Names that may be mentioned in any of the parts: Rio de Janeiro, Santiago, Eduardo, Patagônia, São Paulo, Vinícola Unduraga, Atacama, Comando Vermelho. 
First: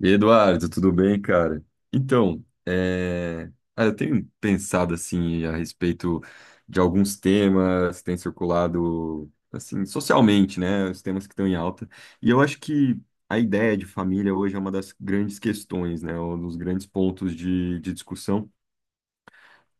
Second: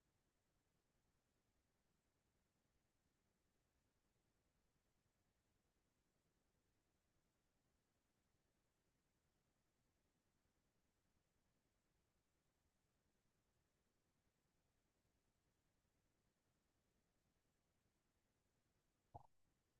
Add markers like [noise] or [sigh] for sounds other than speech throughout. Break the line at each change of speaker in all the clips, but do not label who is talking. E aí, Eduardo, tudo bem, cara? Então, eu tenho pensado assim a respeito de alguns temas que têm circulado assim socialmente, né? Os temas que estão em alta. E eu acho que a ideia de família hoje é uma das grandes questões, né? Um dos grandes pontos de discussão.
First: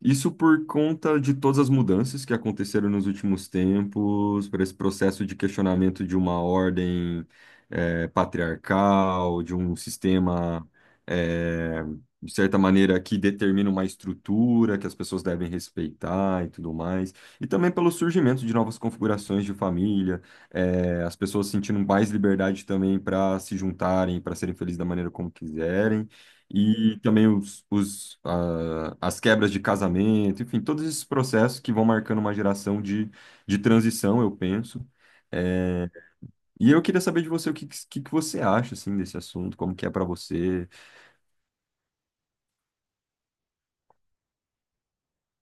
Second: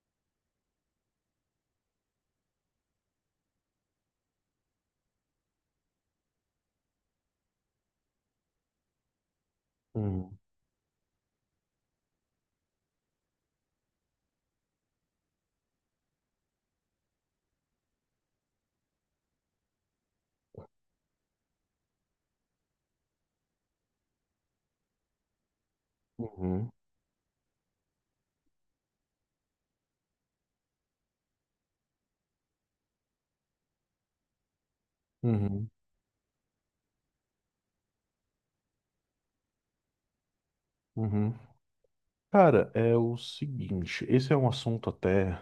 Isso por conta de todas as mudanças que aconteceram nos últimos tempos, por esse processo de questionamento de uma ordem patriarcal, de um
Uhum,
sistema, eh, de certa maneira, que determina uma estrutura que as pessoas devem respeitar e tudo mais. E também pelo surgimento de novas configurações de família, as pessoas sentindo mais liberdade também para se juntarem, para serem felizes da maneira como quiserem,
uhum,
e também as quebras de casamento, enfim, todos esses processos que vão marcando uma geração de transição, eu penso.
uhum,
É, e eu queria saber de você o que você acha assim, desse assunto, como que é para você.
uhum. Cara, é o seguinte, esse é um assunto até,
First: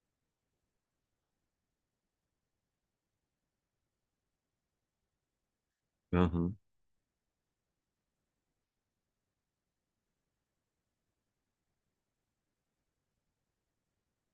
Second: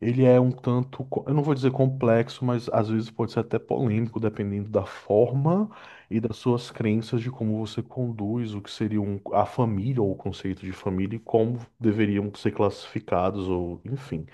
ele é um tanto, eu não vou dizer complexo, mas às vezes pode ser até polêmico, dependendo da forma e das
Aham,
suas crenças de como você conduz o que seria a família ou o conceito de família e como deveriam ser classificados ou enfim.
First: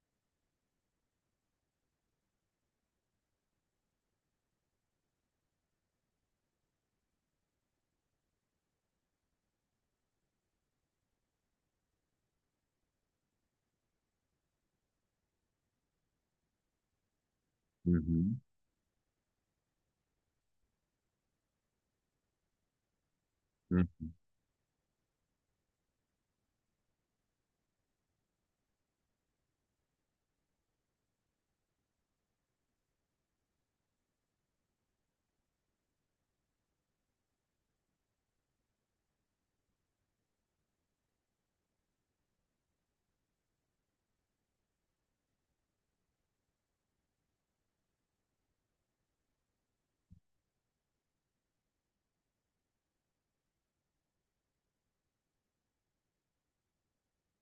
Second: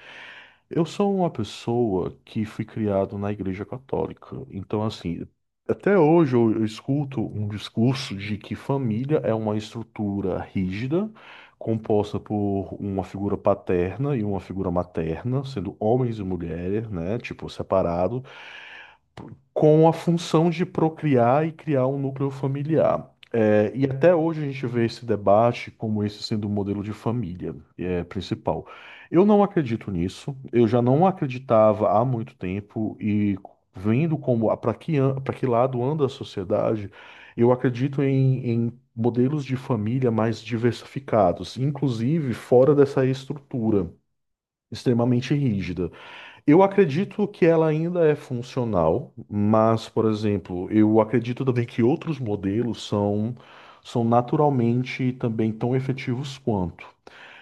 Eu sou uma pessoa que fui criado na Igreja Católica. Então, assim, até hoje eu escuto um discurso de que família é uma estrutura rígida, composta por uma figura paterna e uma figura materna, sendo homens e mulheres, né, tipo, separados
uhum,
com a função de procriar e criar um núcleo familiar. É, e
uhum,
até hoje a gente vê esse debate como esse sendo o modelo de família é, principal. Eu não acredito nisso, eu já não acreditava há muito tempo e vendo como para que, lado anda a sociedade, eu acredito em modelos de família mais diversificados, inclusive fora dessa estrutura extremamente rígida. Eu acredito que ela ainda é funcional, mas, por exemplo, eu acredito também que outros modelos são naturalmente também tão efetivos quanto.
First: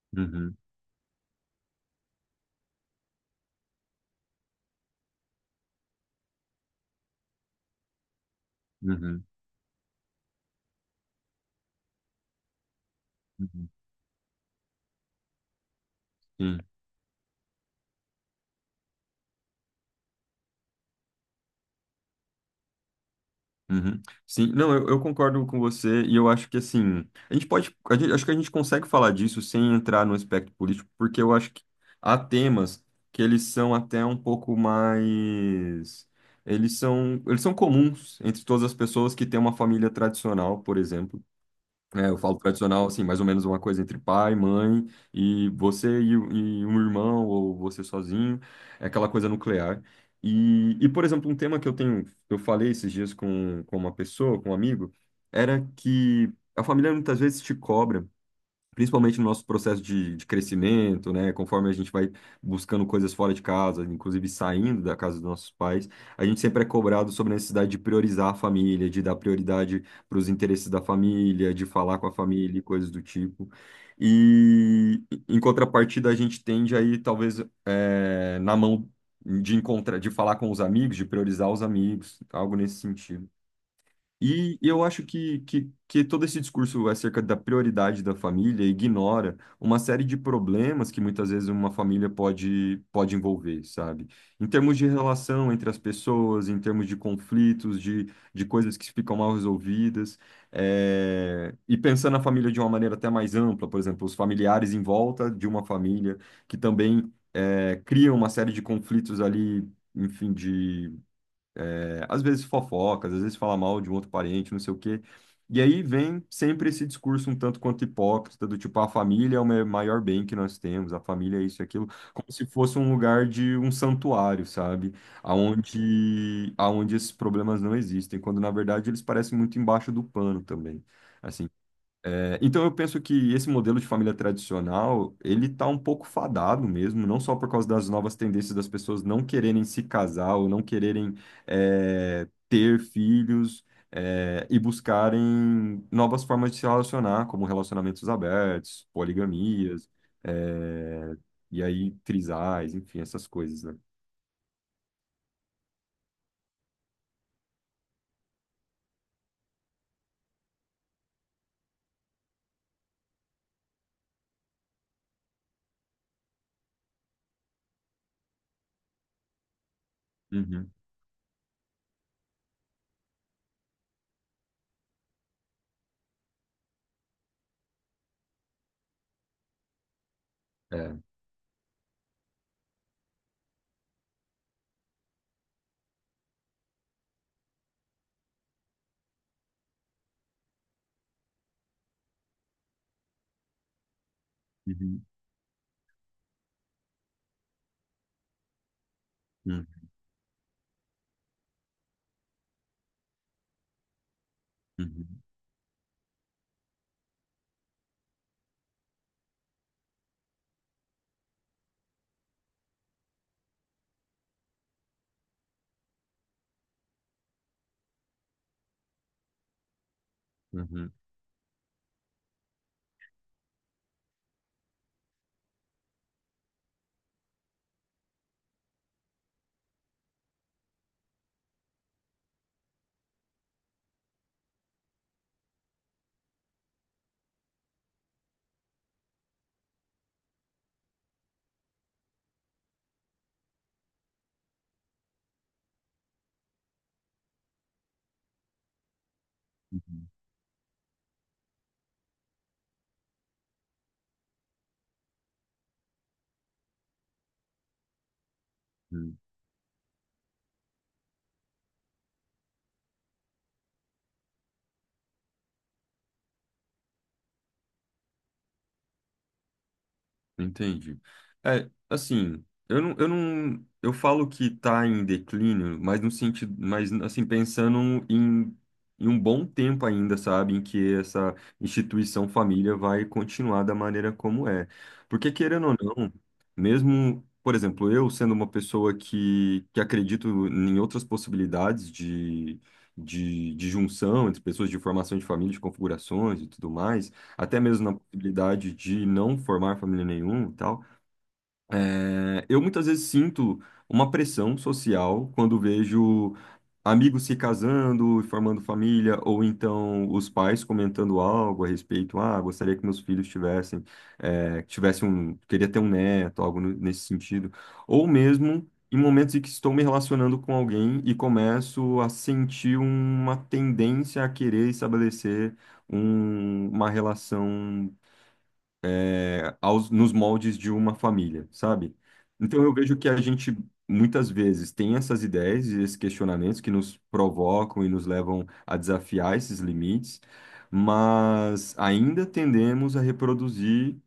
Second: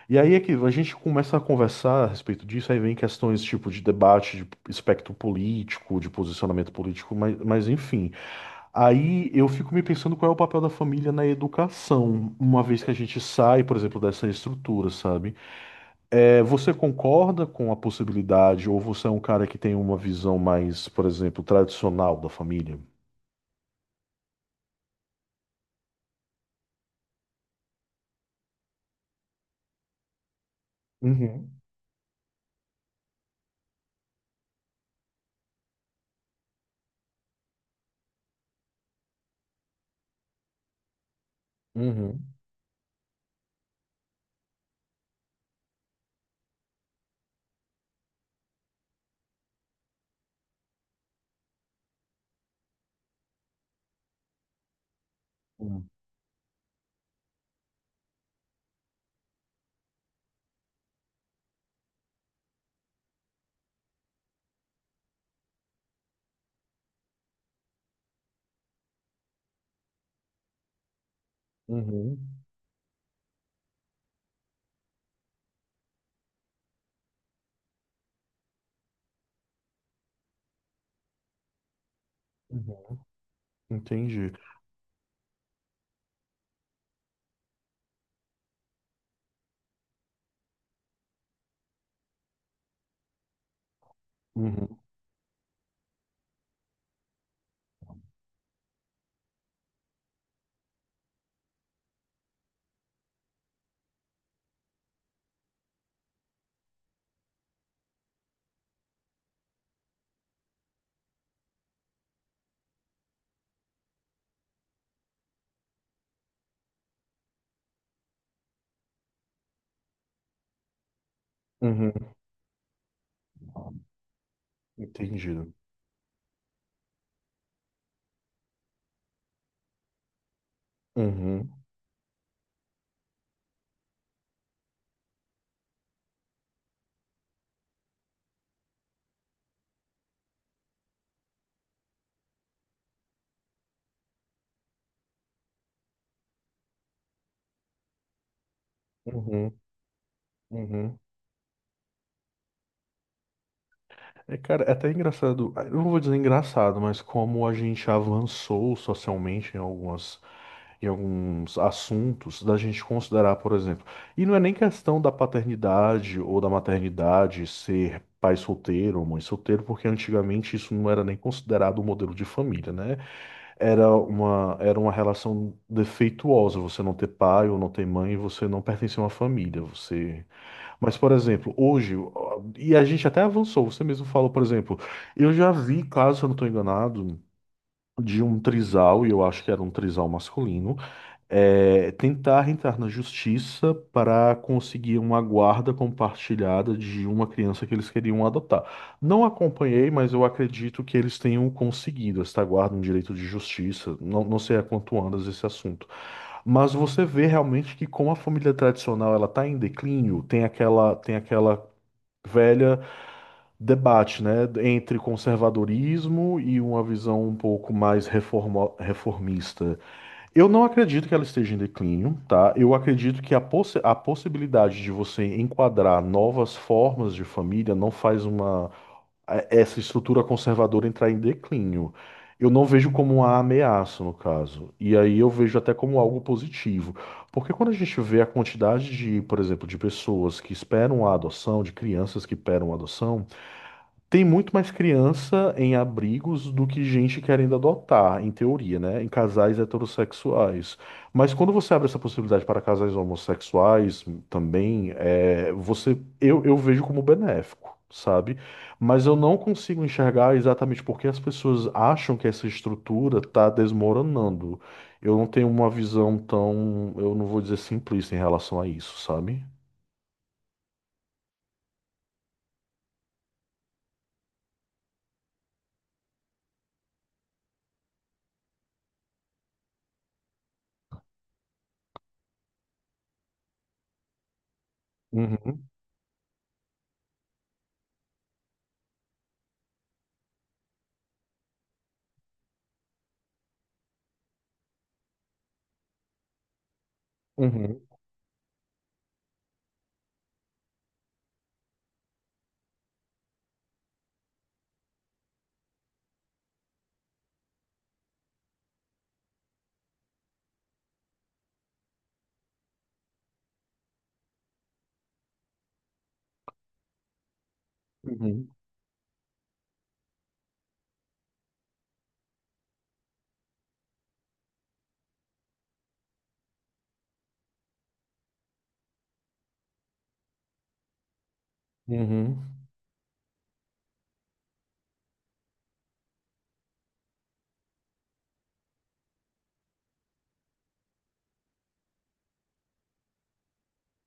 E aí é que
uhum,
a gente começa a conversar a respeito disso, aí vem questões tipo de debate, de espectro político, de posicionamento político, mas enfim.
uhum, uhum,
Aí eu fico me pensando qual é o papel da família na educação, uma vez que a gente sai,
uhum.
por exemplo, dessa estrutura, sabe? É,
Sim.
você concorda com a possibilidade, ou você é um cara que tem uma visão mais, por exemplo, tradicional da família?
Uhum. Sim, não, eu concordo com você e eu acho que assim, a gente pode, a gente- acho que a gente consegue falar disso sem entrar no aspecto político, porque eu acho
Uhum,
que há temas que eles são até um pouco mais, eles são comuns entre todas as pessoas que têm uma família tradicional, por exemplo. É, eu
uhum,
falo tradicional, assim, mais ou menos uma coisa entre pai, mãe, e você e um irmão, ou você sozinho, é aquela coisa nuclear. E, por exemplo, um tema que eu tenho, eu falei esses dias com uma pessoa, com um amigo, era
uhum,
que a família muitas vezes te cobra principalmente no nosso processo de crescimento, né? Conforme a gente vai buscando coisas fora de casa, inclusive saindo da casa dos nossos pais, a gente sempre é cobrado sobre a necessidade de priorizar a família, de dar prioridade para os interesses da família, de falar com a
uhum,
família e coisas do tipo. E em contrapartida, a gente tende aí, talvez, na mão de encontrar, de falar com os amigos, de priorizar os amigos, algo nesse
uhum.
sentido.
Entendi.
E eu acho que todo esse discurso acerca da prioridade da família ignora uma série de problemas que muitas vezes uma família pode envolver, sabe? Em
Uhum,
termos de relação entre as pessoas, em termos de conflitos, de coisas que ficam mal resolvidas. E pensando na família de uma maneira até mais ampla, por exemplo, os familiares em volta de uma família que também criam uma série de conflitos ali, enfim, às vezes fofocas, às vezes fala mal de um outro parente, não sei o quê. E aí vem sempre esse discurso um tanto quanto hipócrita, do tipo, a família é maior bem que nós temos, a família é isso e aquilo,
uhum.
como se fosse um lugar de um santuário, sabe?
Entendido.
Aonde esses problemas não existem, quando na verdade eles parecem muito embaixo do pano também. Assim,
Uhum,
é, então eu penso que esse modelo de família tradicional, ele tá um pouco fadado mesmo, não só por causa das novas tendências das pessoas não quererem se casar ou não quererem é, ter filhos é, e buscarem novas formas de se relacionar, como relacionamentos abertos,
uhum,
poligamias,
uhum.
é, e aí trisais, enfim, essas coisas, né?
É, cara, é até engraçado, ah, eu não vou dizer engraçado, mas como a gente avançou socialmente em algumas, em alguns assuntos, da gente considerar, por exemplo, e não é nem questão da paternidade ou da maternidade ser pai solteiro ou mãe solteiro, porque antigamente
Uhum,
isso não era nem considerado um modelo de família, né? Era uma relação defeituosa, você não ter pai ou não ter mãe, você não pertence a uma família, você Mas,
é.
por exemplo, hoje, ó, e a gente até avançou, você mesmo falou, por exemplo, eu já vi, caso eu não estou enganado, de um trisal, e eu acho que era um trisal masculino, é, tentar entrar na justiça para conseguir
Uhum,
uma guarda compartilhada de uma criança que eles queriam adotar. Não
uhum,
acompanhei, mas eu acredito que eles tenham conseguido esta guarda, um direito de justiça. Não, não sei a quanto
uhum,
andas esse assunto. Mas você vê realmente que como a família tradicional ela está em declínio, tem aquela velha debate, né, entre conservadorismo e uma visão um pouco mais reformista. Eu não
uhum,
acredito que ela esteja em declínio, tá? Eu acredito que a possibilidade de você enquadrar novas formas de família não faz uma essa estrutura conservadora entrar em declínio. Eu não vejo como uma ameaça, no caso. E aí eu vejo até como algo positivo. Porque quando a gente vê a quantidade de, por exemplo, de pessoas que esperam a adoção, de crianças que esperam a adoção, tem muito mais criança em abrigos do que gente querendo adotar, em teoria, né? Em casais
uhum,
heterossexuais. Mas quando você abre essa possibilidade para casais homossexuais também, é, você, eu vejo como benéfico, sabe? Mas
uhum.
eu não consigo enxergar exatamente porque as pessoas acham que essa estrutura está desmoronando. Eu não tenho uma visão tão, eu não vou dizer simplista em relação a isso, sabe?
Entendi. É, assim, eu não, eu falo que está em declínio, mas no sentido, mas assim, em um bom tempo ainda, sabe, em que essa instituição família vai continuar da maneira como é. Porque
Uhum,
querendo ou não, mesmo, por exemplo, eu sendo uma pessoa que acredito em outras possibilidades de junção entre pessoas, de formação de família, de configurações e tudo mais, até
uhum,
mesmo na possibilidade de não formar família nenhuma e tal, é, eu muitas vezes sinto uma pressão social quando vejo amigos se casando e formando família, ou então os pais comentando algo a respeito, ah, gostaria que meus filhos tivessem, é, tivessem um, queria ter um neto, algo nesse sentido, ou
uhum,
mesmo em momentos em que estou me relacionando com alguém e começo a sentir uma tendência a querer estabelecer uma relação é, aos, nos moldes de uma família, sabe?
uhum,
Então eu vejo que a gente muitas vezes tem essas ideias e esses questionamentos que nos provocam e nos levam a desafiar esses limites, mas ainda tendemos a reproduzir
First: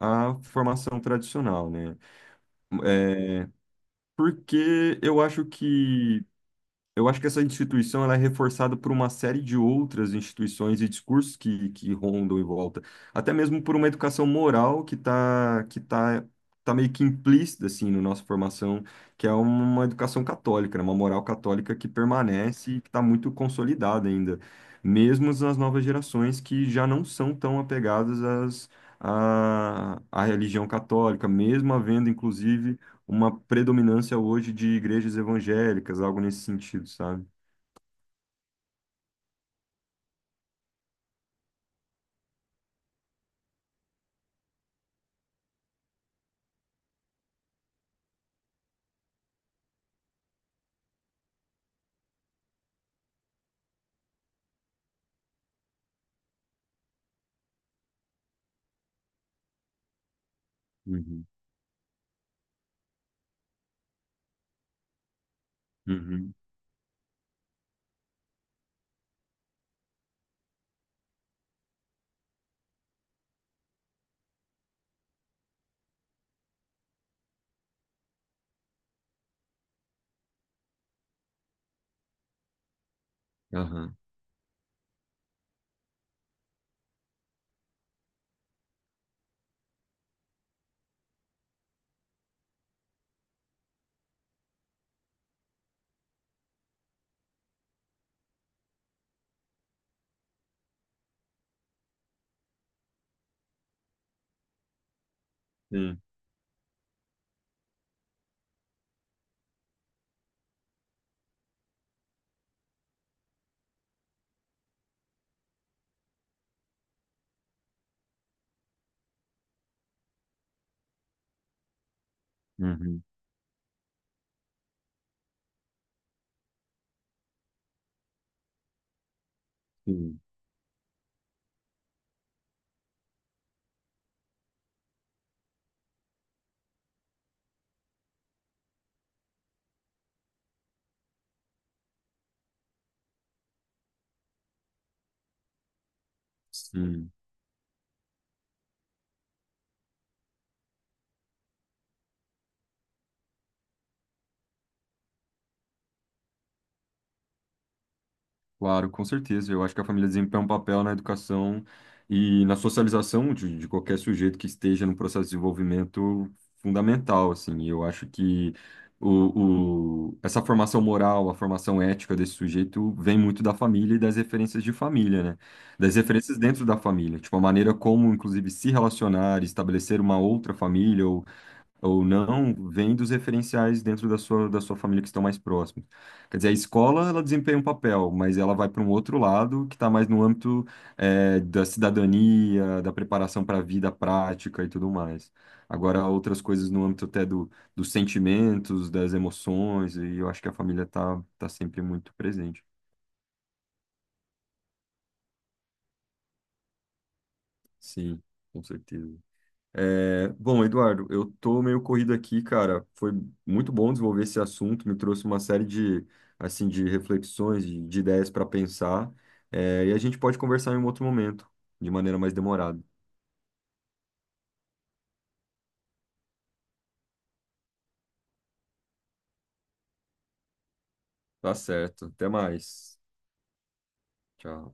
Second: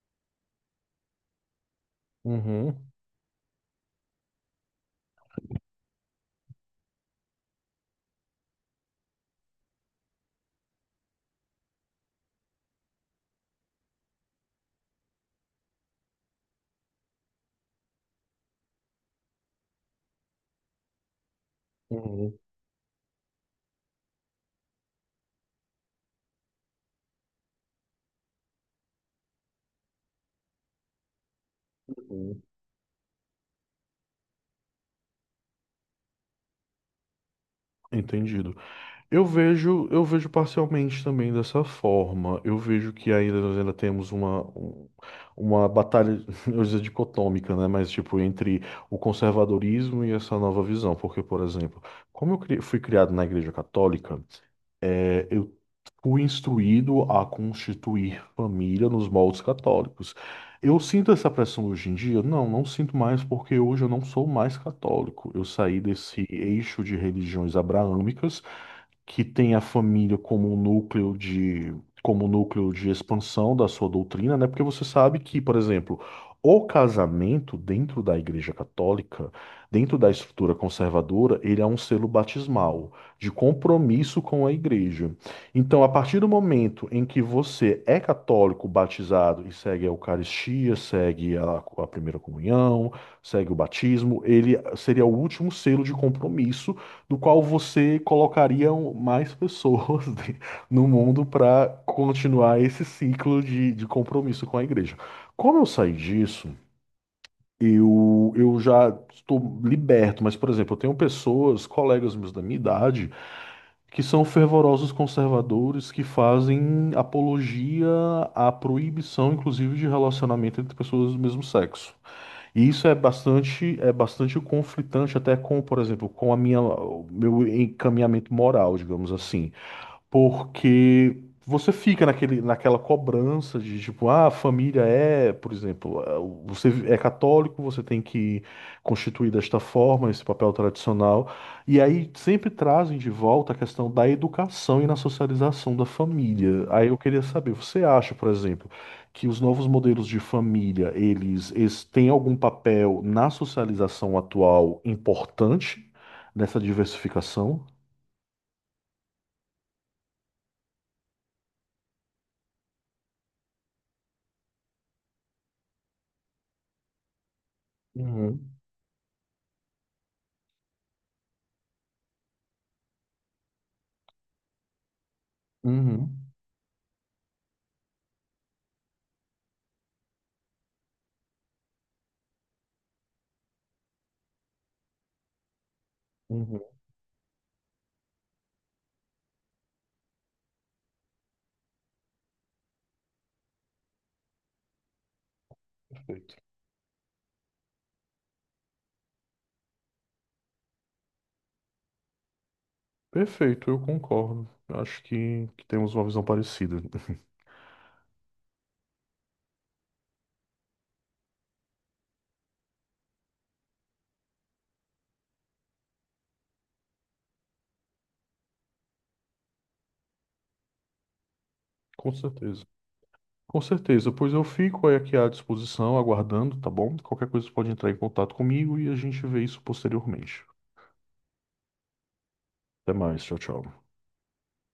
a formação tradicional, né?
uhum,
É, porque eu acho que essa instituição ela é reforçada por uma série de outras instituições e discursos que rondam em volta, até mesmo por uma educação moral que está que tá, tá meio que implícita assim na nossa formação, que é uma educação católica, né? Uma moral católica que
uhum.
permanece e que está muito consolidada ainda, mesmo nas novas gerações que já não são tão apegadas às, à religião católica, mesmo havendo,
Hum.
inclusive, uma predominância hoje de igrejas evangélicas, algo nesse sentido, sabe?
Entendido. Eu vejo parcialmente também dessa forma. Eu vejo que ainda nós ainda temos uma, uma batalha, [laughs] eu ia dizer dicotômica, né? Mas tipo, entre o conservadorismo e essa nova visão. Porque, por exemplo, como eu fui criado na Igreja Católica, é, eu fui instruído a constituir família nos moldes católicos. Eu sinto
Uhum,
essa pressão hoje em dia? Não, não sinto mais, porque hoje eu não sou mais católico. Eu saí desse
uhum,
eixo de religiões abraâmicas que tem a família como um núcleo de como um núcleo de expansão da sua doutrina, né? Porque você sabe que, por exemplo, o casamento dentro da Igreja Católica, dentro da estrutura conservadora, ele é um selo batismal de
aham.
compromisso com a Igreja. Então, a partir do momento em que você é católico, batizado e segue a Eucaristia, segue a primeira comunhão, segue o batismo, ele seria o último selo de compromisso do qual você colocaria mais pessoas [laughs] no mundo para continuar esse ciclo de compromisso com a igreja. Como eu saí
Sim.
disso, eu já estou liberto, mas, por exemplo, eu tenho pessoas, colegas meus da minha idade, que são fervorosos conservadores que fazem apologia à proibição, inclusive, de relacionamento entre pessoas do mesmo sexo. E isso
Uhum,
é bastante conflitante até com, por exemplo, com a minha, o meu encaminhamento moral, digamos assim.
sim,
Porque você fica naquele, naquela cobrança de tipo, ah, a família é, por exemplo, ah, você é católico, você tem que constituir desta forma esse papel tradicional. E aí sempre trazem de volta a questão da educação e na socialização da família. Aí eu
sim.
queria saber, você acha, por exemplo, que os novos modelos de família, eles têm algum papel na socialização atual importante nessa diversificação?
Claro, com certeza. Eu acho que a família desempenha um papel na educação e na socialização de qualquer sujeito que esteja no processo de desenvolvimento fundamental, assim. E eu acho
Uhum,
que essa formação moral, a formação ética desse sujeito vem muito da família e das referências de família, né? Das
uhum,
referências dentro da família, tipo a maneira como, inclusive, se relacionar, estabelecer uma outra família ou não, vem dos referenciais dentro da da sua família que estão mais próximos. Quer dizer, a
uhum.
escola, ela desempenha um papel, mas ela vai para um outro lado que está mais no âmbito, da cidadania, da preparação para a vida prática e tudo mais. Agora,
Perfeito,
outras coisas no âmbito até dos sentimentos, das emoções, e eu acho que a família tá sempre muito presente.
Perfeito, eu concordo. Acho que temos uma visão parecida. [laughs]
Sim, com certeza. É, bom, Eduardo, eu tô meio corrido aqui, cara. Foi muito bom desenvolver esse assunto, me trouxe uma série de, assim, de reflexões, de ideias para pensar. É, e a gente pode conversar em um outro momento, de
Com
maneira mais
certeza.
demorada.
Com certeza, pois eu fico aí aqui à disposição, aguardando, tá bom? Qualquer coisa você pode entrar em contato comigo e a gente vê isso posteriormente.
Tá certo. Até
Até
mais.
mais, tchau, tchau.
Tchau.